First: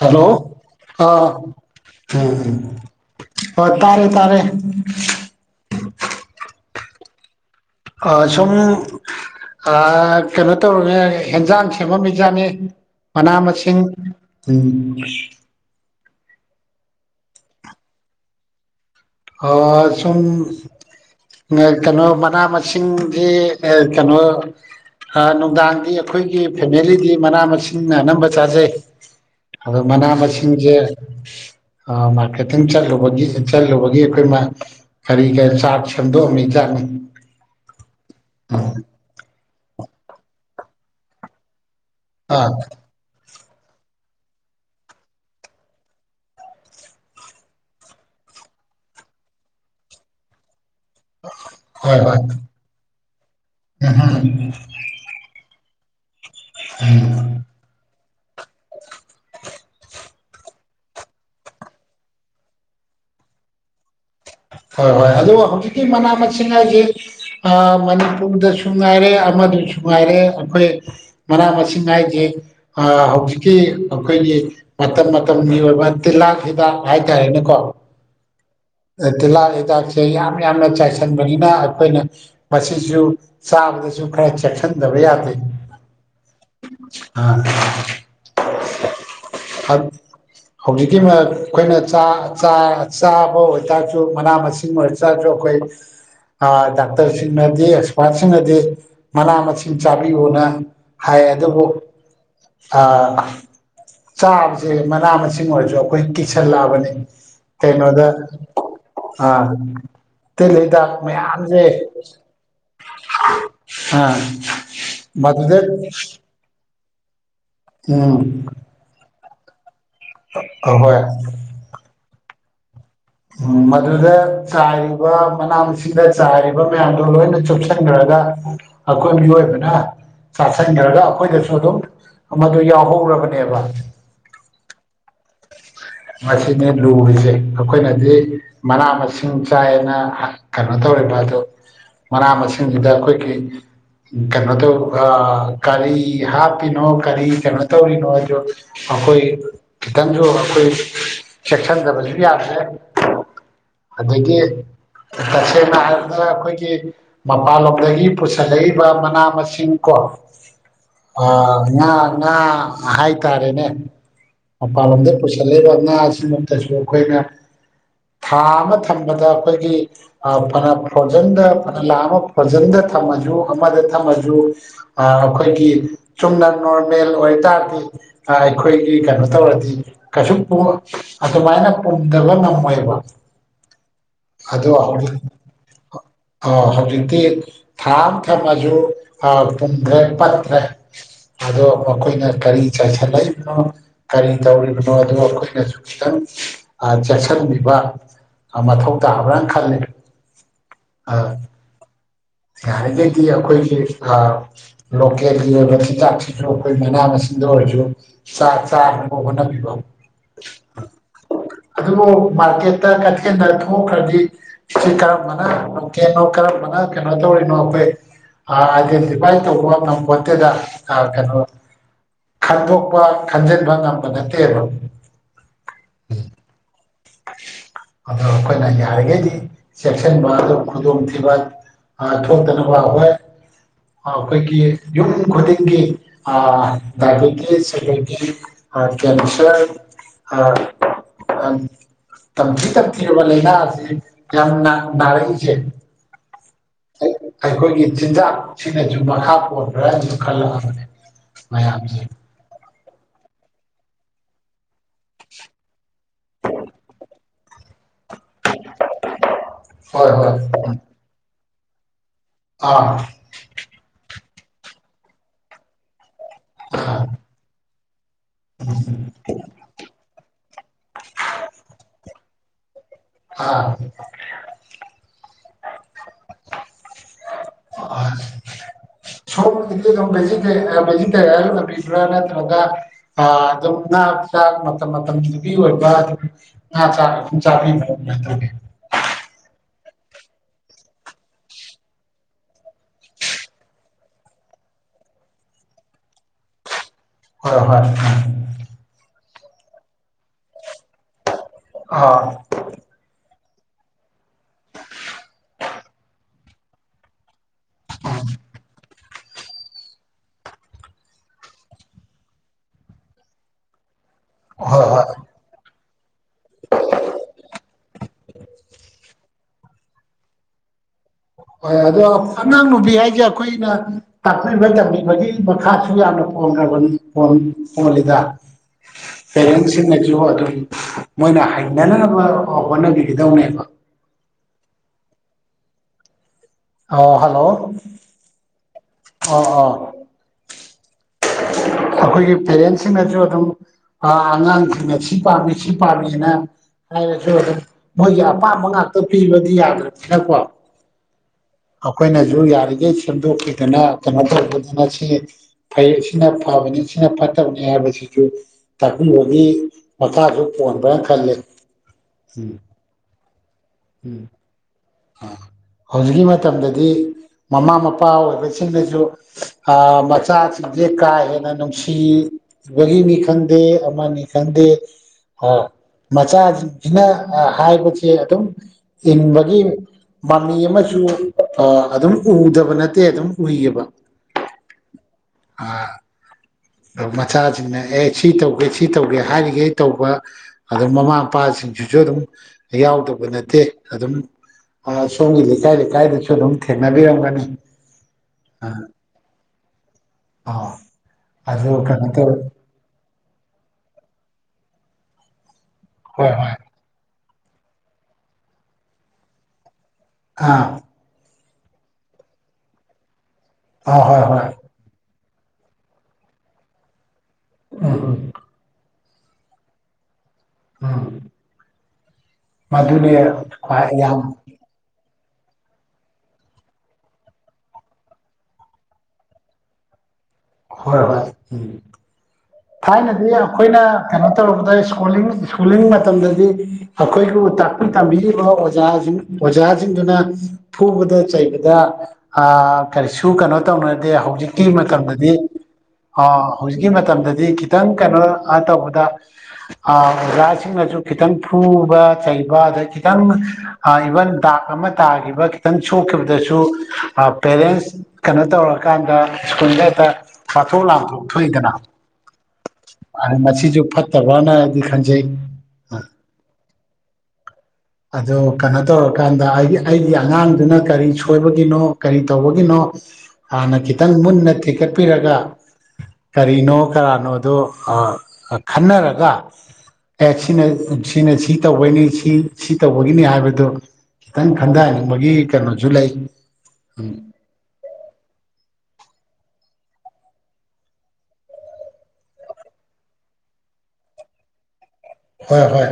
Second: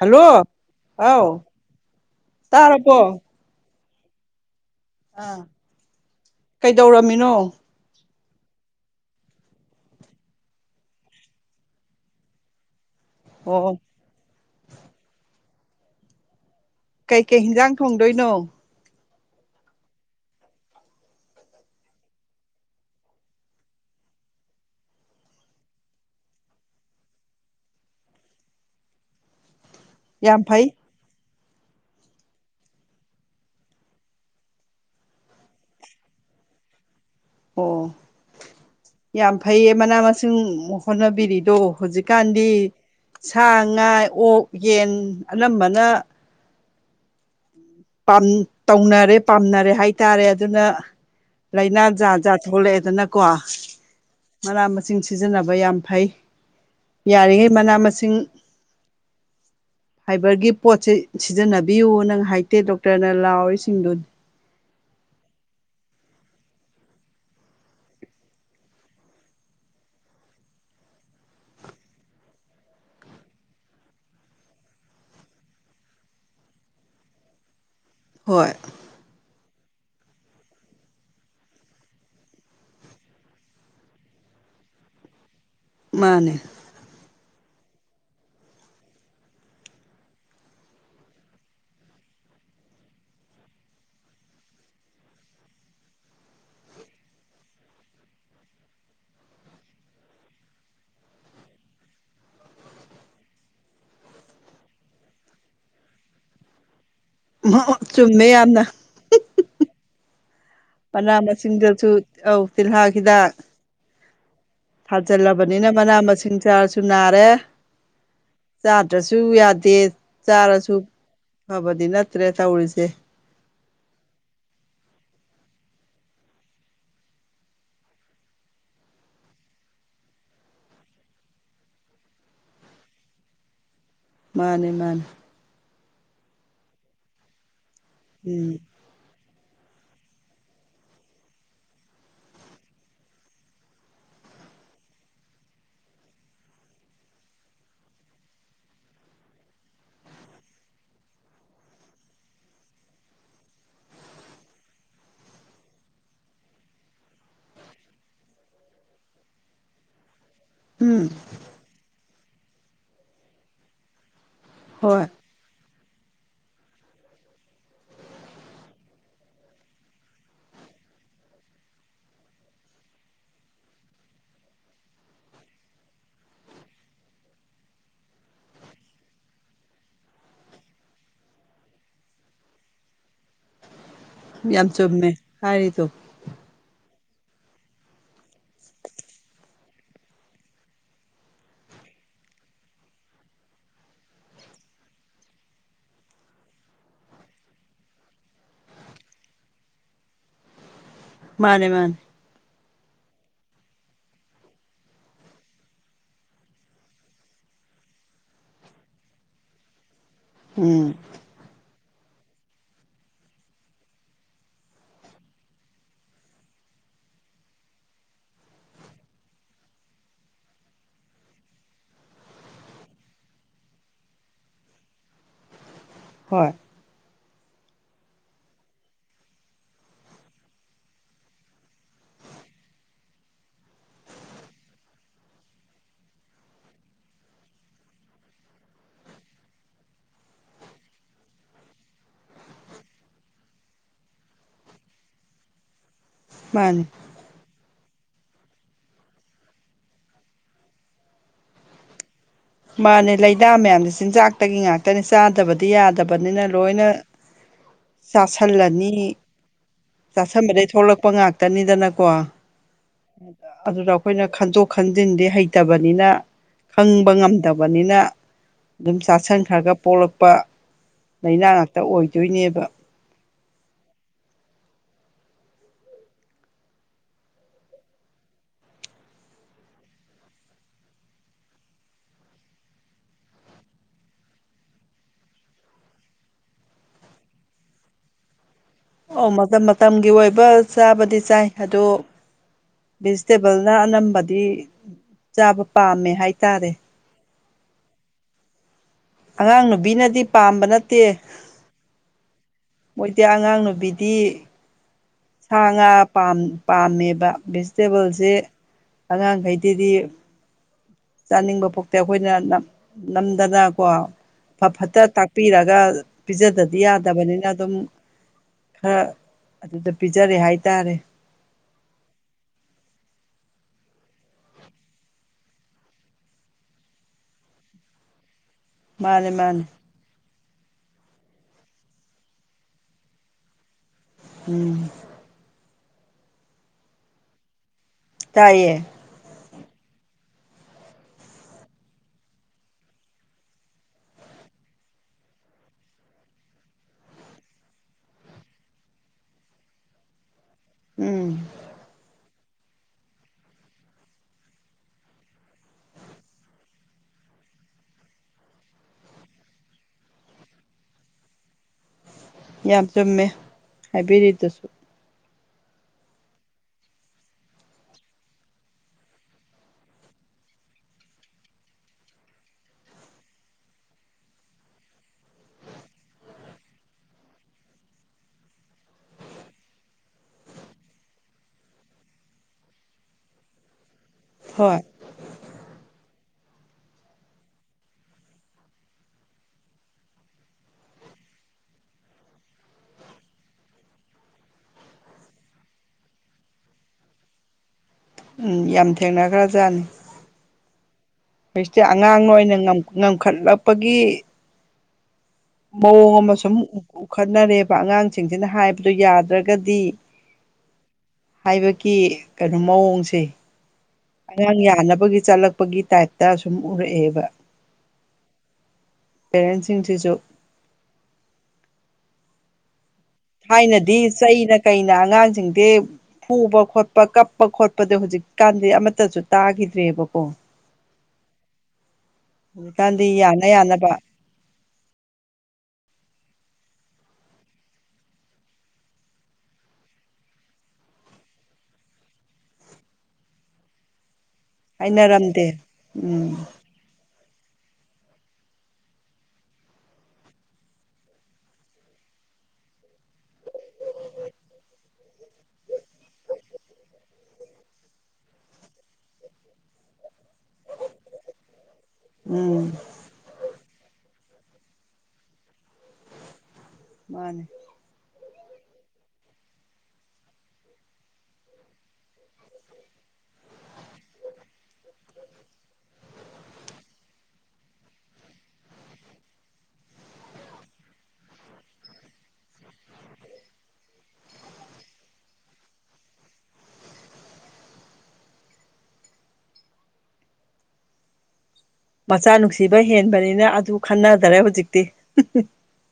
hello ꯑꯥꯎ ꯇꯥꯔꯕꯣ ꯑ ꯇꯥꯔꯦ ꯇꯥꯔꯦ ꯑꯥ ꯀꯩꯗꯧꯔꯝꯃꯤꯅꯣ ꯑ ꯁꯨꯝ ꯀꯩꯅꯣ ꯇꯧꯔꯤꯅꯦ ꯌꯦꯟꯖꯥꯡ ꯁꯦꯝꯃꯝꯃꯤꯖꯥꯅꯤ ꯃꯅꯥ ꯃꯁꯤꯡ ꯑꯣ ꯎꯝ ꯀꯩꯀꯩ ꯏꯟꯖꯥꯡ ꯊꯣꯡꯗꯣꯏꯅꯣ ꯑ ꯁꯨꯝ ꯀꯩꯅꯣ ꯃꯅꯥ ꯃꯁꯤꯡꯗꯤ ꯀꯩꯅꯣ ꯅꯨꯡꯗꯥꯡꯗꯤ ꯑꯩꯈꯣꯏꯒꯤ ꯐꯦꯃꯦꯂꯤꯗꯤ ꯃꯅꯥ ꯃꯁꯤꯡꯅ ꯑꯅꯝꯕ ꯆꯥꯖꯩ ꯑꯗꯣ ꯃꯅꯥ ꯌꯥꯝ ꯐꯩ ꯃꯁꯤꯡꯁꯦ ꯃꯥꯔꯀꯦꯇꯤꯡ ꯆꯠꯂꯨꯕꯒꯤ ꯆꯠꯂꯨꯕꯒꯤ ꯑꯩꯈꯣꯏ ꯀꯔꯤ ꯀꯔꯤ ꯆꯥꯛ ꯁꯦꯝꯗꯣꯛꯑꯝꯃꯤꯖꯥꯅꯤ ꯑꯣ ꯑ [inaudible] ꯌꯥꯝ ꯐꯩꯌꯦ ꯃꯅꯥ ꯃꯁꯤꯡ ꯍꯣꯠꯅꯕꯤꯔꯤꯗꯣ ꯍꯧꯖꯤꯛꯀꯥꯟꯗꯤ ꯑꯥ ꯁꯥ ꯉꯥ ꯑꯣꯛ ꯌꯦꯟ ꯑꯅꯝꯕꯅ ꯇꯧꯅꯔꯦ ꯄꯥꯝꯅꯔꯦ ꯍꯥꯏꯇꯥꯔꯦ ꯑꯗꯨꯅ ꯂꯥꯏꯅꯥ ꯍꯣꯏ ꯖꯥꯠ ꯍꯣꯏ ꯖꯥꯠ ꯊꯣꯛꯂꯛꯑꯦꯗꯅꯀꯣ ꯎꯝ ꯃꯅꯥ ꯃꯁꯤꯡ ꯁꯤꯖꯤꯟꯅꯕ ꯌꯥꯝ ꯐꯩ ꯌꯥꯔꯤꯈꯩ ꯃꯅꯥ ꯃꯁꯤꯡ ꯐꯥꯏꯕꯔꯒꯤ ꯄꯣꯠꯁꯦ ꯁꯤꯖꯤꯟꯅꯕꯤꯌꯨ ꯅꯪ ꯍꯥꯏ ꯗꯣꯛꯇꯔꯅ ꯂꯥꯎꯔꯤꯁꯤꯡꯗꯨ ꯍꯣꯏ ꯍꯣꯏ ꯑꯗꯨ ꯍꯧꯖꯤꯛꯀꯤ ꯃꯅꯥ ꯃꯁꯤꯡ ꯍꯥꯏꯁꯦ ꯃꯅꯤꯄꯨꯔꯗꯁꯨ ꯉꯥꯏꯔꯦ ꯑꯃ ꯉꯥꯏꯔꯦ ꯑꯩꯈꯣꯏ ꯃꯅꯥ ꯃꯁꯤꯡ ꯍꯥꯏꯁꯦ ꯍꯧꯖꯤꯛꯀꯤ ꯑꯩꯈꯣꯏꯒꯤ ꯃꯇꯝ ꯃꯇꯝꯒꯤ ꯑꯣꯏꯕ ꯇꯤꯜꯍꯥꯛ ꯍꯤꯗꯥꯛ ꯍꯥꯏꯇꯥꯔꯦꯅꯦꯀꯣ ꯍꯣꯏ ꯇꯤꯜꯍꯥꯛ ꯍꯤꯗꯥꯛꯁꯦ ꯌꯥꯝ ꯌꯥꯝꯅ ꯆꯥꯏꯁꯤꯟꯕꯅꯤꯅ ꯑꯩꯈꯣꯏꯅ ꯃꯁꯤꯁꯨ ꯆꯥ ꯕꯗꯁꯨ ꯈꯔ ꯆꯦꯛꯁꯤꯟꯗꯕ ꯌꯥꯗꯦ ꯃꯥꯅꯦ ꯑ ꯍꯧꯖꯤꯛꯀꯤ ꯑꯩꯈꯣꯏꯅ ꯆꯥ ꯆꯥꯕ ꯆꯥꯔꯁꯨ ꯃꯅꯥ ꯃꯁꯤꯡ ꯑꯣꯏ ꯆꯥꯁꯨ ꯑꯩꯈꯣꯏ ꯗꯥꯛꯇꯔꯁꯤꯡꯅꯗꯤ ꯑꯦꯛꯁꯄꯥꯔꯠꯁꯤꯡꯅꯗꯤ ꯃꯅꯥ ꯃꯁꯤꯡ ꯆꯥꯕꯤꯌꯨꯅ ꯍꯥꯏ ꯑꯦ ꯑꯗꯨꯕꯨ ꯑ ꯆꯥꯕꯁꯦ ꯃꯅꯥ ꯃꯁꯤꯡ ꯑꯣꯏꯔꯁꯨ ꯑꯩꯈꯣꯏ ꯀꯤꯁꯜꯂꯛꯑꯕꯅꯤ ꯆꯨꯝꯃꯦ ꯌꯥꯝ ꯑ ꯇꯤꯜ ꯍꯤꯗꯥꯛ ꯃꯅꯥ ꯃꯌꯥꯝꯁꯦ ꯃꯁꯤꯡꯗꯁꯨ ꯑꯧ ꯇꯤꯜꯍꯥꯠ ꯍꯤꯗꯥꯛ ꯑ ꯊꯥꯖꯤꯜꯂꯕꯅꯤꯅ ꯃꯅꯥ ꯃꯁꯤꯡ ꯆꯥꯔꯁꯨ ꯅꯥꯔꯦ ꯎꯝ ꯆꯥꯗ꯭ꯔꯁꯨ ꯌꯥꯗꯦ ꯆꯥꯔꯁꯨ ꯑꯍꯣꯏ ꯐꯕꯗꯤ ꯅꯠꯇ꯭ꯔꯦ ꯇꯧꯔꯤꯁꯦ ꯎꯝ ꯃꯗꯨꯗ ꯆꯥꯏꯔꯤꯕ ꯃꯅꯥ ꯃꯁꯤꯡꯗ ꯆꯥꯏꯔꯤꯕ ꯃꯌꯥꯝꯗꯣ ꯂꯣꯏꯅ ꯆꯨꯞꯁꯤꯟꯈ꯭ꯔꯅꯤ ꯑꯩꯈꯣꯏ ꯃꯤꯑꯣꯏꯕꯅ ꯆꯥꯁꯤꯟꯈꯔꯒ ꯑꯩꯈꯣꯏꯗꯁꯨ ꯑꯗꯨꯝ ꯑꯃꯗꯨ ꯌꯥꯎꯍꯧꯔꯕꯅꯦꯕ ꯃꯥꯅꯦ ꯃꯥꯅꯦ ꯃꯁꯤꯅꯤ ꯂꯨꯔꯤꯁꯦ ꯑꯩꯈꯣꯏꯅꯗꯤ ꯎꯝ ꯃꯅꯥ ꯃꯁꯤꯡ ꯆꯥꯏꯅ ꯀꯩꯅꯣ ꯇꯧꯔꯤꯕ ꯑꯗꯨ ꯃꯅꯥ ꯃꯁꯤꯡꯁꯤꯗꯨꯗ ꯑꯩꯈꯣꯏꯒꯤ ꯀꯩꯅꯣ ꯇꯧ ꯀꯔꯤ ꯍꯥꯞꯄꯤꯅꯣ ꯀꯔꯤ ꯀꯩꯅꯣ ꯇꯧꯔꯤꯅꯣꯗꯣ ꯑꯩꯈꯣꯏ ꯈꯤꯇꯪꯁꯨ ꯑꯩꯈꯣꯏ ꯆꯦꯛꯁꯤꯟꯗꯕꯁꯨ ꯌꯥꯗ꯭ꯔꯦ ꯑꯗꯨꯇꯩꯗꯒꯤ ꯇꯁꯦꯡꯅ ꯍꯥꯏꯔꯕꯗ ꯑꯩꯈꯣꯏꯒꯤ ꯃꯄꯥꯟꯂꯣꯝꯗꯒꯤ ꯄꯨꯁꯤꯜꯂꯛꯏꯕ ꯃꯅꯥ ꯃꯁꯤꯡ ꯀꯣ ꯎꯝ ꯑ ꯉ ꯉ ꯍꯥꯏ ꯇꯥꯔꯦꯅꯦ ꯃꯄꯥꯜ ꯍꯣꯏ ꯂꯝꯗ ꯄꯨꯁꯤꯜꯂꯛꯏꯕ ꯉꯥ ꯑꯁꯤꯃꯛꯇꯁꯨ ꯑꯩꯈꯣꯏꯅ ꯊꯥ ꯑꯃ ꯊꯝꯕꯗ ꯑꯩꯈꯣꯏꯒꯤ ꯐꯅ ꯐꯣꯟꯖꯤꯟꯗ ꯐꯅ ꯂꯥꯑ ꯑꯃ ꯐꯣꯟꯖꯤꯟꯗ ꯊꯝꯃꯁꯨ ꯑꯃꯗ ꯊꯝꯃꯁꯨ ꯑꯩꯈꯣꯏꯒꯤ ꯆꯨꯝꯅ ꯅꯣꯔꯃꯦꯜ ꯑꯣꯏꯇꯥꯔꯗꯤ ꯑꯥ ꯑꯩꯈꯣꯏ ꯀ ꯀ ꯇꯧꯔꯗꯤ ꯀꯩꯁꯨ ꯑꯗꯨꯃꯥꯏꯅ ꯄꯨꯝꯗꯕ ꯉꯝꯃꯣꯏꯕ ꯌꯥꯝ ꯆꯨꯝꯃꯦ ꯍꯥꯏꯔꯤꯗꯣ ꯑ ꯍꯧꯖꯤꯛꯇꯤ ꯊꯥ ꯑꯃ ꯊꯝꯃꯁꯨ ꯄꯨꯝꯈ꯭ꯔꯦ ꯄꯠꯇ꯭ꯔꯦ ꯑꯗ ꯑꯩꯈꯣꯏꯅ ꯀꯔꯤ ꯆꯥ ꯆꯥ ꯂꯩꯅ ꯀꯔꯤ ꯇꯧꯔꯤꯕꯅꯣ ꯑꯣ ꯑꯩꯈꯣꯏꯅꯁꯨ ꯈꯤꯇꯪ ꯆꯦꯛꯁꯤꯟꯕꯤꯕ ꯃꯊꯧ ꯇꯥꯕ꯭ꯔꯅ ꯈꯜꯂꯦꯗ ꯃꯥꯅꯦ ꯃꯥꯅꯦ ꯌꯥꯔꯤꯈꯩꯗꯤ ꯑꯩꯈꯣꯏꯒꯤ ꯂꯣꯀꯦꯜꯒꯤ ꯑꯣꯏꯕ ꯆꯤꯟꯖꯥꯛꯁꯤꯡꯁꯨ ꯑꯩꯈꯣꯏ ꯃꯅꯥ ꯃꯁꯤꯡ ꯑꯣꯏꯔꯁꯨ ꯆ ꯆꯥꯅꯕ ꯍꯣꯠꯅꯕꯤꯕ ꯎꯝ ꯑꯗꯨꯕꯨ ꯃꯥꯔꯀꯦꯠꯇ ꯀꯩꯊꯦꯜꯗ ꯊꯣꯛꯈ꯭ꯔꯗꯤ ꯁꯤꯁ ꯀꯔꯝꯕꯅꯣꯀꯅꯣ ꯀꯔꯝꯕꯅ ꯀꯩꯅꯣ ꯇꯧꯔꯤꯅꯣ ꯑꯩꯈꯣꯏ ꯍꯥꯏꯗꯤ ꯐꯥꯏꯅ ꯇꯧꯕ ꯅꯪ ꯐꯣꯟꯠꯇꯗ ꯀꯩꯅꯣ ꯈꯟꯗꯣꯛꯄ ꯈꯟꯖꯤꯟꯕ ꯉꯝꯕ ꯅꯠꯇꯦꯕ ꯍꯣꯏ ꯑꯗꯣ ꯑꯩꯈꯣꯏꯅ ꯌꯥꯔꯤꯈꯩꯗꯤ ꯆꯦꯛꯁꯤꯟꯕ ꯑꯗꯨ ꯈꯨꯗꯣꯡꯊꯤꯕ ꯑꯊꯣꯛ ꯇꯅ ꯍꯣꯏ ꯑꯩꯈꯣꯏꯒꯤ ꯌꯨꯝ ꯈꯨꯗꯤꯡꯒꯤ ꯗꯥꯇꯤꯁꯇ ꯑ ꯀꯦꯝꯁꯟ ꯑ ꯑ ꯇꯝꯊꯤ ꯇꯝꯊꯤꯔꯕ ꯂꯥꯏꯅꯥ ꯑꯁꯤ ꯌꯥꯝꯅꯥ ꯅꯥꯔꯩꯁꯦ ꯃꯥꯅꯤ ꯑꯩꯈꯣꯏꯒꯤ ꯆꯤꯟꯖꯥꯛꯁꯤꯅꯁꯨ ꯃꯈꯥ ꯄꯣꯟꯕ꯭ꯔꯥ ꯍꯥꯏꯅꯁꯨ ꯈꯜꯂꯛꯑꯕꯅꯦ ꯃꯌꯥꯝꯁꯦ ꯃꯥꯅꯦ ꯂꯥꯏꯅꯥ ꯃꯌꯥꯝꯁꯦ ꯆꯤꯟꯖꯥꯛꯇꯒꯤ ꯉꯥꯛꯇꯅꯦ ꯆꯥꯗꯕꯗꯤ ꯌꯥꯗꯕꯅꯤꯅ ꯂꯣꯏꯅ ꯆꯥꯁꯜꯂꯅꯤ ꯍꯣꯏ ꯍꯣꯏ ꯆꯥꯁꯟꯕꯗꯒꯤꯩ ꯊꯣꯛꯂꯛꯄ ꯉꯥꯛꯇ ꯇꯅꯤꯗꯅꯀꯣ ꯑꯥ ꯑꯗꯨꯗ ꯑꯩꯈꯣꯏꯅ ꯈꯟꯗꯣꯛ ꯈꯟꯖꯤꯟꯗꯤ ꯍꯩꯇꯕꯅꯤꯅ ꯈꯪꯕ ꯑꯥ ꯉꯝꯗꯕꯅꯤꯅ ꯑꯗꯨꯝ ꯆꯥꯁꯟ ꯈ꯭ꯔꯒ ꯄꯣꯛꯂꯛꯄ ꯂꯥꯏꯅꯥ ꯉꯥꯛꯇ ꯑꯣꯏꯗꯣꯏꯅꯦꯕ ꯑ ꯑ ꯁꯣꯝꯒꯤꯗꯤ ꯑꯗꯨꯝ ꯚꯦꯖꯤꯇꯦꯔꯤꯌꯦꯟ ꯑꯣꯏꯝꯕꯤꯕ꯭ꯔꯥ ꯅꯠꯇ꯭ꯔꯒ ꯑꯗꯨꯝ ꯉꯥ ꯆꯥꯛ ꯃꯇꯝ ꯃꯇꯝꯗꯨꯒꯤ ꯑꯣꯏꯕ ꯑꯗꯨꯝ ꯉꯥ ꯆꯥꯛ ꯑꯗꯨꯝ ꯆꯥꯕꯤ ꯦ ꯑꯣ ꯃꯇꯝ ꯃꯇꯝꯒꯤ ꯑꯣꯏꯕ ꯆꯥꯕꯗꯤ ꯆꯥꯏ ꯑꯗꯣ ꯚꯦꯖꯤꯇꯦꯕꯜꯅ ꯑꯅꯝꯕꯗꯤ ꯆꯥꯕ ꯄꯥꯝꯃꯦ ꯍꯥꯏꯇꯥꯔꯦ ꯍꯣꯏ ꯍꯣꯏ ꯑꯉꯥꯡ ꯅꯨꯨꯕꯤꯅꯗꯤ ꯄꯥꯝꯕ ꯅꯠꯇꯦ ꯑꯥ ꯃꯣꯏꯗꯤ ꯑꯉꯥꯡ ꯅꯨꯕꯤꯗꯤ ꯁꯥ ꯉꯥ ꯄꯥꯝꯃꯦꯕ ꯚꯤꯖꯤꯇꯦꯕꯜꯁꯦ ꯑꯉꯥꯡꯈꯩꯗꯗꯤ ꯆꯥꯅꯤꯡꯕ ꯄꯣꯛꯇꯦ ꯑꯩꯈꯣꯏꯅ ꯅꯝꯗꯅꯀꯣ ꯐ ꯍꯣꯏ ꯐꯠꯇ ꯍꯣꯏ ꯇꯥꯛꯄꯤꯔꯒ ꯄꯤꯖꯗꯗꯤ ꯌꯥꯗꯕꯅꯤꯅ ꯑꯗꯨꯝ ꯈꯔ ꯑꯗꯨꯗ ꯄꯤꯖꯔꯦ ꯍꯥꯏꯇꯥꯔꯦ ꯍꯣꯏ ꯑꯗꯣ ꯑꯉꯥꯡ ꯅꯨꯕꯤ ꯍꯥꯏꯁꯦ ꯑꯈꯣꯏꯅ ꯇꯥꯛꯄꯤꯕ ꯇꯝꯕꯤꯕꯒꯤ ꯃꯈꯥꯁꯨ ꯌꯥꯝꯅ ꯄꯣꯟꯒꯔꯥꯕꯅꯤ ꯐꯣꯟ ꯑꯣꯜꯂꯤꯗ ꯃꯥꯅꯦ ꯃꯥꯅꯦ ꯄꯦꯔꯦꯟꯁꯤꯡꯅꯁꯨ ꯑꯗꯨꯝ ꯃꯣꯏꯅ ꯍꯩꯅꯅꯕ ꯍꯣꯠꯅꯕꯤꯒꯗꯧꯅꯦꯕ ꯎꯝ ꯑ ꯍꯜꯂꯣ ꯇꯥꯏꯌꯦ ꯑꯣ ꯑꯣ [inaudible] ꯑꯩꯈꯣꯏꯒꯤ ꯄꯦꯔꯦꯟꯁꯁꯤꯡꯅꯁꯨ ꯑꯗꯨꯝ ꯑ ꯑꯉꯥꯡꯁꯤꯡꯅ ꯁꯤ ꯄꯥꯝꯃꯤ ꯁꯤ ꯄꯥꯝꯃꯤꯅ ꯍꯥꯏꯔꯁꯨ ꯑꯗꯨꯝ ꯃꯣꯏꯒꯤ ꯑꯄꯥꯝꯕ ꯉꯥꯛꯇ ꯄꯤꯕꯗꯤ ꯌꯥꯗ꯭ꯔꯝꯅꯤꯅꯀꯣ ꯎꯝ ꯑꯈꯣꯏꯅ ꯗꯨ ꯌꯥꯔꯤꯈꯩ ꯁꯦꯝꯗꯣꯛꯈꯤꯗꯅ ꯀꯩꯅꯣ ꯇꯧꯕꯕꯤꯗꯅ ꯁꯤ ꯐꯩ ꯁꯤꯅ ꯐꯕꯅꯤ ꯁꯤꯅ ꯐꯠꯇꯕꯅꯤ ꯍꯥꯏꯕꯁꯤꯁꯨ ꯇꯥꯛꯄꯤꯕꯒꯤ ꯃꯈꯥꯁꯨ ꯄꯣꯟꯕ꯭ꯔ ꯈ ꯑꯜꯂꯤ ꯌꯥꯝ ꯆꯨꯝꯃꯦ ꯍꯥꯏꯕꯤꯔꯤꯗꯨꯁꯨ ꯑ ꯍꯧꯖꯤꯛꯀꯤ ꯃꯇꯝꯗꯗꯤ ꯃꯃꯥ ꯃꯄꯥ ꯑꯣꯏꯕꯁꯤꯡꯅꯁꯨ ꯑ ꯃꯆꯥꯁꯤꯡꯁꯦ ꯀꯥ ꯍꯦꯟꯅ ꯅꯨꯡꯁꯤ ꯕꯒꯤꯅꯤ ꯈꯪꯗꯦ ꯑꯃꯅꯤ ꯈꯪꯗꯦ ꯍꯣꯏ ꯃꯆꯥꯖꯤꯡꯁꯤꯅ ꯍꯥꯏꯕꯁꯦ ꯑꯗꯨꯝ ꯏꯟꯕꯒꯤ ꯃꯃꯤ ꯑꯃꯁꯨ ꯑ ꯑꯗꯨꯝ ꯎꯗꯕ ꯅꯠꯇꯦ ꯑꯗꯨꯝ ꯎꯏꯌꯦꯕ ꯍꯣꯏ ꯑ ꯃꯆꯥꯁꯤꯡꯅ ꯑꯦ ꯁꯤ ꯇꯧꯒꯦ ꯁꯤ ꯇꯧꯒꯦ ꯍꯥꯏꯔꯤꯒꯩ ꯇꯧꯕ ꯑꯗꯨꯝ ꯃꯃꯥ ꯃꯄꯥꯁꯤꯡ ꯁꯤꯡꯁꯤꯁꯨ ꯑꯗꯨꯝ ꯌꯥꯎꯗꯕ ꯅꯠꯇꯦ ꯑꯗꯨꯝ ꯑ ꯁꯣꯝꯒꯤ ꯂꯩꯀꯥꯏ ꯂꯩꯀꯥꯏꯗꯁꯨ ꯑꯗꯨꯝ ꯊꯦꯡꯅꯕꯤꯔꯝꯒꯅꯤ ꯎꯝ ꯌꯥꯝ ꯊꯦꯡꯅꯒꯔ꯭ꯖꯥꯅꯤ ꯑꯥ ꯑꯗꯨ ꯍꯧꯖꯇꯤ ꯀꯩꯅꯣ ꯑꯉꯥꯡ ꯇꯧꯋꯤ ꯑꯣꯏꯅ ꯉꯝ ꯉꯝꯈꯠꯂꯛꯄꯒꯤ ꯃꯑꯣꯡ ꯍꯣꯏ ꯑꯃ ꯍꯣꯏ ꯁꯨꯝ ꯎꯈꯠꯅꯔꯦꯕ ꯑꯉꯥꯡꯁꯤꯡꯁꯤꯅ ꯍꯥꯏꯕꯗꯨ ꯌꯥꯗ꯭ꯔꯒꯗꯤ ꯑꯥ ꯍꯥꯏꯕꯒꯤ ꯀꯩꯅꯣ ꯃꯑꯣꯡꯁꯦ ꯑꯥ ꯍꯣꯏ ꯍꯣꯏ ꯑꯉꯥꯡ ꯌꯥꯅꯕꯒꯤ ꯆꯠꯂꯛ ꯄꯒꯤ ꯇꯥꯏꯞꯇ ꯁꯨꯝ ꯎꯔꯛꯑꯦꯕ ꯎꯝ ꯄꯦꯔꯦꯟꯁꯤꯡꯁꯤꯁꯨ ꯎꯝ ꯃꯗꯨꯅꯦ ꯈ꯭ꯋꯥꯏ ꯊꯥꯏꯅꯗꯤ ꯌꯥꯝ ꯆꯩꯩꯅ ꯀꯩꯅ ꯑꯉꯥꯡꯁꯤꯡꯗꯤ ꯐꯨꯕ ꯈꯣꯠꯄ ꯀꯞꯄ ꯈꯣꯠꯄꯗꯣ ꯍꯧꯖꯤꯛꯀꯥꯟꯗꯤ ꯑꯃꯠꯇꯁꯨ ꯇꯥꯒꯤꯗ꯭ꯔꯦꯕꯀꯣ ꯍꯣꯏ ꯍꯣꯏ ꯎꯝ ꯍꯧꯖꯤꯛꯀꯥꯟꯗꯤ ꯊꯥꯏꯅꯗꯤ ꯌꯥꯅ ꯑꯈꯣꯏꯅ ꯌꯥꯅꯕ ꯀꯩꯅꯣ ꯇꯧꯔꯛꯄꯗ ꯏꯁ꯭ꯀꯨ ꯏꯁꯀꯨꯂꯤꯡ ꯃ ꯇꯝꯗꯗꯤ ꯑꯈꯣꯏꯕꯨ ꯇꯥꯛꯄꯤ ꯇꯝꯕꯤꯔꯤꯕ ꯑꯣꯖꯥꯁꯤꯡ ꯑꯣꯖꯥꯁꯤꯡꯗꯨꯅ ꯐꯨꯕ ꯗ ꯆꯩꯕꯗ ꯑ ꯀꯔꯤꯁꯨ ꯀꯩꯅꯣ ꯇꯧꯅꯗꯦ ꯍꯧ ꯖꯤꯛꯀꯤ ꯃꯇꯝꯗꯗꯤ ꯍꯥꯏꯅꯔꯝꯗꯦ ꯑ ꯎꯝ ꯍꯧꯖꯤꯛꯀꯤ ꯃꯇꯝꯗꯗꯤ ꯗꯤ ꯈꯤꯇꯪ ꯀꯩꯅꯣ ꯑ ꯇꯧꯕꯗ ꯑ ꯑꯣꯖꯥꯁꯤꯡꯅꯁꯨ ꯈꯤꯇꯪ ꯐꯨꯕ ꯆꯩ ꯕ ꯑꯗꯩ ꯈꯤꯇꯪ ꯏꯚꯟ ꯗꯥꯛ ꯑꯃ ꯇꯥꯒꯤꯕ ꯈꯤꯇꯪ ꯁꯣꯛꯈꯤꯕꯗꯁꯨ ꯑ ꯄꯦꯔꯦꯟꯁ ꯀꯩꯅꯣ ꯇꯧꯔꯀꯥꯟꯗ ꯁ꯭ꯀꯨꯟꯗ ꯇ ꯄꯥꯊꯣꯛ ꯂꯥꯟꯊꯣꯛ ꯊꯣꯛꯏꯗꯅ ꯎꯝ ꯑ ꯃꯁꯤꯁꯨ ꯐꯠ ꯇꯕ꯭ꯔꯅ ꯑꯩꯗꯤ ꯈꯟꯖꯩ ꯃꯥꯅꯦ ꯑꯗꯣ ꯀꯩꯅꯣ ꯇꯧꯔꯀꯥꯟꯗ ꯑꯩꯒꯤ ꯑꯩꯒꯤ ꯑꯉꯥꯡꯗꯨꯅ ꯀꯔꯤ ꯁꯣꯏꯕꯒꯤꯅꯣ ꯀꯔꯤ ꯇꯧꯕꯒꯤꯅꯣ ꯍꯥꯟꯅ ꯈꯤꯇꯪ ꯃꯨꯟꯅ ꯊꯤꯀꯠꯄꯤꯔꯒ ꯀꯔꯤꯅꯣ ꯀꯔꯥꯅꯣꯗꯣ ꯈꯟꯅꯔꯒ ꯑꯦ ꯁꯤꯅ ꯁꯤꯅ ꯁꯤ ꯇꯧꯕꯅꯤ ꯁꯤ ꯁꯤ ꯇꯧꯕꯒꯤꯅꯤ ꯍꯥꯏꯕꯗꯨ ꯈꯤꯇꯪ ꯈꯟꯊꯍꯟꯅꯤꯡꯕꯒꯤ ꯀꯩꯅꯣꯁꯨ ꯂꯩ ꯎꯝ ꯃꯆꯥ ꯅꯨꯡꯁꯤꯕ ꯍꯦꯟꯕꯅꯤꯅ ꯑꯗꯨ ꯈꯟꯅꯗꯔꯦ ꯍꯧꯖꯤꯛꯇꯤ ꯍꯣꯏ ꯍꯣꯏ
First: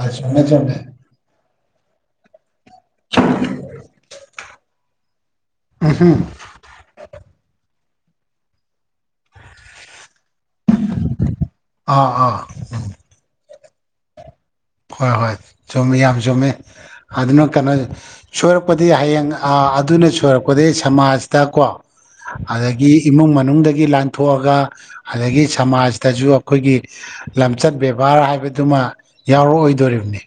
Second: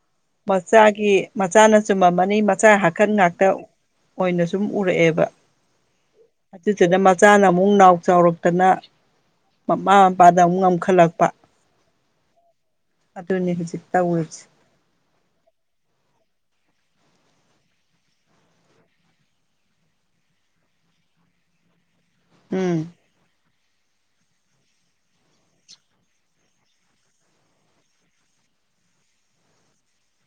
ꯑ ꯃꯆꯥꯒꯤ ꯃꯆꯥꯅ ꯆꯨꯝꯃꯝꯃꯅꯤ ꯃꯆꯥ ꯍꯥꯈꯟ ꯉꯥꯛꯇ ꯑꯣꯏꯅꯁꯨ ꯑꯗꯨꯨꯝ ꯎꯔꯛꯑꯦꯕ ꯑꯗꯨꯗꯨꯅ ꯃꯆꯥꯅ ꯑꯃꯨꯛ ꯅꯥꯎ ꯆꯥꯎꯔꯛꯇꯅ ꯃꯃꯥ ꯃꯄꯥꯗ ꯑꯃꯨꯛ ꯉꯝꯈꯠꯂꯛꯄ ꯑꯥ ꯑꯥ ꯎꯝ ꯑꯗꯨꯅꯤ ꯍꯧꯖꯤꯛ ꯇꯧꯔꯤꯁꯤ ꯍꯣꯏ ꯍꯣꯏ ꯆꯨꯝꯃꯦ ꯌꯥꯝ ꯆꯨꯝꯃꯦ ꯑꯗꯨꯅ ꯀꯩꯅꯣ ꯁꯣꯏꯔꯛꯄꯗꯤ ꯍꯌꯦꯡ ꯑꯗꯨ ꯑꯩꯅ ꯁꯣꯏꯔꯛꯄꯗꯤ ꯁꯃꯥꯖꯇ ꯀꯣ ꯎꯝ ꯑꯗꯒꯤ ꯏꯃꯨꯡ ꯃꯅꯨꯡꯗ ꯒꯤ ꯂꯥꯟꯊꯣꯛꯑꯒ ꯑꯗꯒꯤ ꯁꯃꯥꯖꯇꯁꯨ ꯑꯩꯈꯣꯏꯒꯤ ꯂꯝꯆꯠ ꯕꯦꯕꯥꯔ ꯍꯥꯏꯕꯗꯨꯃ ꯌꯥꯎꯔꯛꯑꯣꯏꯗꯣꯔꯤꯕꯅꯤ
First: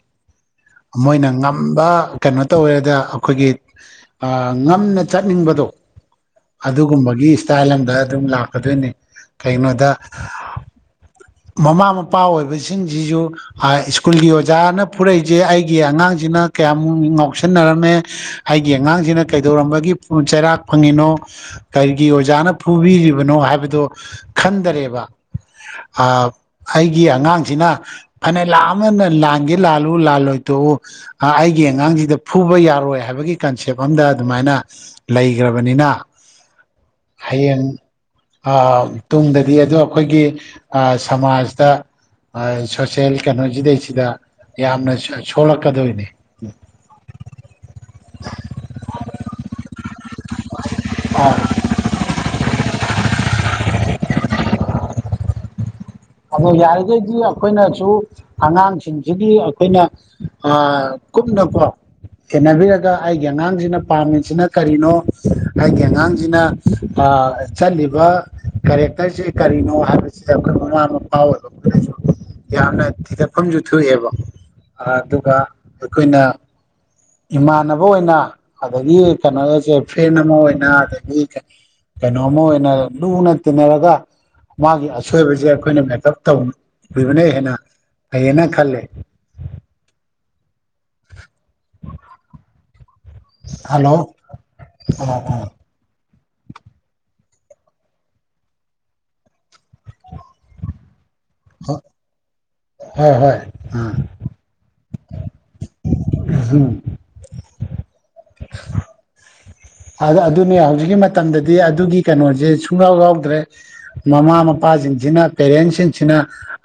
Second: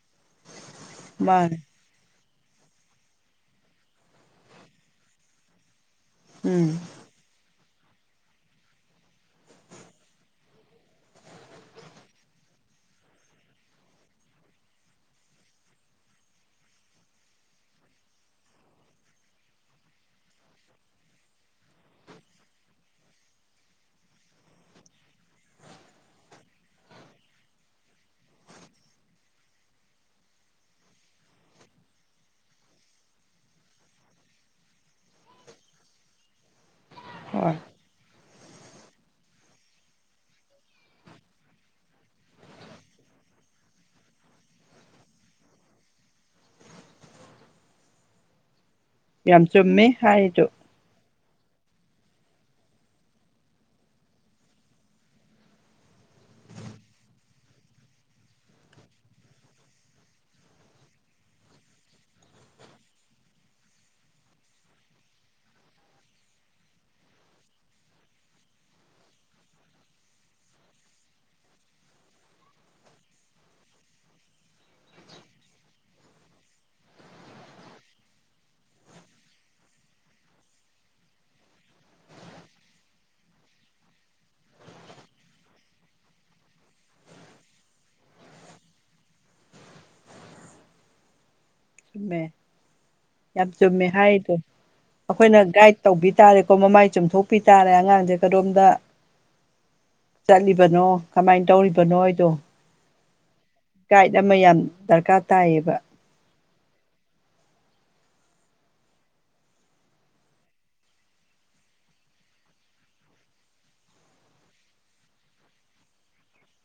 ꯃꯣꯏꯅ ꯃꯥꯅꯦ ꯉꯝꯕ ꯀꯩꯅꯣ ꯇꯧꯋꯦꯗ ꯑꯩꯈꯣꯏꯒꯤ ꯉꯝꯅ ꯆꯠꯅꯤꯡꯕꯗꯣ ꯎꯝ ꯑꯗꯨꯒꯨꯝꯕꯒꯤ ꯏꯁꯇꯥꯏꯜ ꯑꯝꯗ ꯑꯗꯨꯝ ꯂꯥꯛꯀꯗꯣꯏꯅꯤ ꯀꯒꯤꯅꯣꯗ ꯃꯃꯥ ꯃꯄꯥ ꯑꯣꯏꯕꯁꯤꯡꯁꯤꯁꯨ ꯁ꯭ꯀꯨꯜꯒꯤ ꯑꯣꯖꯥꯅ ꯐꯨꯔꯛꯏ ꯏꯁꯦ ꯑꯩꯒꯤ ꯑꯉꯥꯡꯁꯤꯅ ꯀꯌꯥꯃꯨꯛ ꯉꯥꯎꯁꯤꯟꯅꯔꯝꯃꯦ ꯑꯩꯒꯤ ꯑꯉꯥꯡꯁꯤꯅ ꯀꯩꯗꯧꯔꯝꯕꯒꯤ ꯆꯩꯔꯥꯛ ꯐꯪꯉꯤꯅꯣ ꯀꯔꯤꯒꯤ ꯑꯣꯖꯥꯅ ꯐꯨꯕꯤꯔꯤꯕꯅꯣ ꯍꯥꯏꯕꯗꯣ ꯈꯟꯗꯔꯦꯕ ꯑ ꯑꯩꯒꯤ ꯑꯉꯥꯡꯁꯤꯅ ꯐꯅ ꯂꯥ ꯑꯃꯅ ꯂꯥꯟꯒꯦ ꯂꯥꯜꯂ ꯎ ꯂꯥ ꯂꯣꯏꯇꯣꯛꯎ ꯑꯩꯒꯤ ꯑꯉꯥꯡꯁꯤꯗ ꯐꯨꯕ ꯌꯥꯔꯣꯏ ꯍꯥꯏꯕꯒꯤ ꯀꯟꯁꯦꯞ ꯑꯝꯗ ꯑꯗꯨꯃꯥꯏꯅ ꯂꯩꯈ꯭ꯔꯕꯅꯤꯅ [inaudible] ꯍꯌꯦꯡ ꯑ ꯇꯨꯡꯗꯗꯤ ꯑꯗꯨ ꯑꯩꯈꯣꯏꯒꯤ ꯁꯃꯥꯖꯇ ꯁꯣꯁꯦꯜ ꯀꯩꯅꯣꯁꯤꯗꯩꯁꯤꯗ ꯌꯥꯝꯅ ꯁꯣꯛꯂꯛꯀꯗꯣꯏꯅꯤ ꯌꯥꯝ ꯆꯨꯝꯃꯦ ꯍꯥꯏꯔꯤꯗꯣ ꯑꯣ [inaudible] ꯑꯗꯣ ꯌꯥꯔꯤꯈꯩꯗꯤ ꯑꯩꯈꯣꯏꯅꯁꯨ ꯑꯉꯥꯡꯁꯤꯡꯁꯤꯒꯤ ꯑꯩꯈꯣꯏꯅ ꯀꯨꯞꯅꯀꯣ ꯁꯦꯟꯅꯕꯤꯔꯒ ꯑꯩꯒꯤ ꯑꯉꯥꯡꯁꯤꯅ ꯄꯥꯝꯃꯤꯁꯤꯅ ꯀꯔꯤꯅꯣ ꯑꯩꯒꯤ ꯑꯉꯥꯡꯁꯤꯅ ꯑ ꯆꯠꯂꯤꯕ ꯀꯦꯔꯦꯛꯇꯔꯁꯦ ꯀꯔꯤꯅꯣ ꯍꯥꯏꯕꯁꯤꯗ ꯑꯩꯈꯣꯏ ꯃꯃꯥ ꯄꯥ ꯑꯣꯢꯕ ꯑꯈꯣꯢꯅꯖꯨ ꯌꯥꯝꯅ ꯊꯤꯗꯠꯐꯝꯁꯨ ꯊꯣꯛꯑꯦꯕ ꯑꯗꯨꯒ ꯑꯩꯈꯣꯏꯅ ꯏꯃꯥꯟꯅꯕ ꯑꯣꯏꯅ ꯑꯗꯒꯤ ꯀꯩꯅꯣꯁꯦ ꯐ꯭ꯔꯦꯟ ꯑꯃ ꯑꯣꯏꯅ ꯑꯗꯒꯤ ꯀꯩꯅꯣ ꯑꯃ ꯑꯣꯏꯅ ꯂꯨꯅ ꯇꯤꯟꯅꯔꯒ ꯃꯥꯒꯤ ꯑꯁꯣꯏꯕꯁꯦ ꯑꯩꯈꯣꯏꯅ ꯇꯕꯅ ꯍꯦꯟꯅ ꯐꯩꯌꯦꯅ ꯈꯜꯂꯦ ꯆꯨꯝꯃꯦ [inaudible] ꯌꯥꯝ ꯆꯨꯝꯃꯦ ꯍꯜꯂꯣ ꯍꯥꯏꯔꯤꯗꯣ ꯑꯩꯈꯣꯏꯅ ꯒꯥꯏꯗ ꯇꯧꯕꯤ ꯍꯥꯏꯇꯥꯔꯦꯀꯣ ꯃꯃꯥꯏ ꯆꯨꯝꯊꯣꯛꯄꯤ ꯇꯥꯔꯦ ꯑꯉꯥꯡꯁꯦ ꯀꯔꯣꯝꯗ ꯆꯠꯂꯤꯕꯅꯣ ꯀꯃꯥꯏꯅ ꯇꯧꯔꯤꯕꯅꯣ ꯑꯩꯗꯣ ꯍꯣꯏ ꯍꯣꯏ ꯑꯥ ꯒꯥꯏꯠ ꯑꯃ ꯌꯥꯝ ꯗꯔꯀꯥꯔ ꯇꯥꯏꯌꯦꯕ ꯨꯎꯍꯨꯡ [inaudible] ꯑꯗꯨꯅꯤ ꯍꯧꯖꯤꯛꯀꯤ ꯃꯇꯝꯗꯗꯤ ꯑꯗꯨꯒꯤ ꯀꯩꯅꯣꯁꯦ ꯁꯨꯡꯌꯥꯎ ꯌꯥꯎꯗ꯭ꯔꯦ ꯃꯃꯥ ꯃꯄꯥ ꯏꯆꯥꯁꯤꯡꯁꯤꯅ ꯄꯦꯔꯦꯟꯁꯤꯡꯁꯤꯅ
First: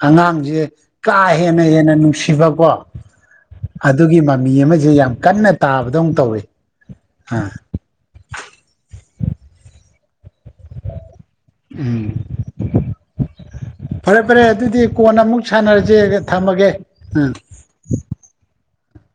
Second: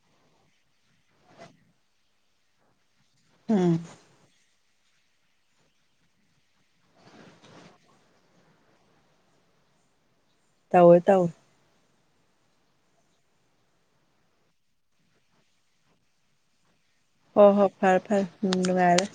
ꯑꯉꯥꯡꯁꯦ ꯀꯥ ꯍꯦꯟꯅ ꯍꯦꯟꯅ ꯅꯨꯡꯁꯤꯕꯀꯣ ꯎꯝ ꯑꯗꯨꯒꯤ ꯃꯃꯤ ꯑꯃꯁꯦ ꯌꯥꯝ ꯀꯟꯅ ꯇꯥꯕꯗꯧ ꯇꯧꯏꯤ ꯑ ꯇꯑꯣꯦ ꯇꯎ ꯎꯝ ꯐꯔꯦ ꯐꯔꯦ ꯑꯗꯨꯗꯤ ꯀꯣꯟꯅ ꯑꯃꯨꯛ ꯁꯥꯟꯅꯔꯁꯦ ꯊꯝꯃꯒꯦ ꯎꯝ ꯍꯣ ꯍꯣ ꯐꯔꯦ ꯐꯔꯦ ꯎꯝ ꯅꯨꯡꯉꯥꯏꯔꯔꯦ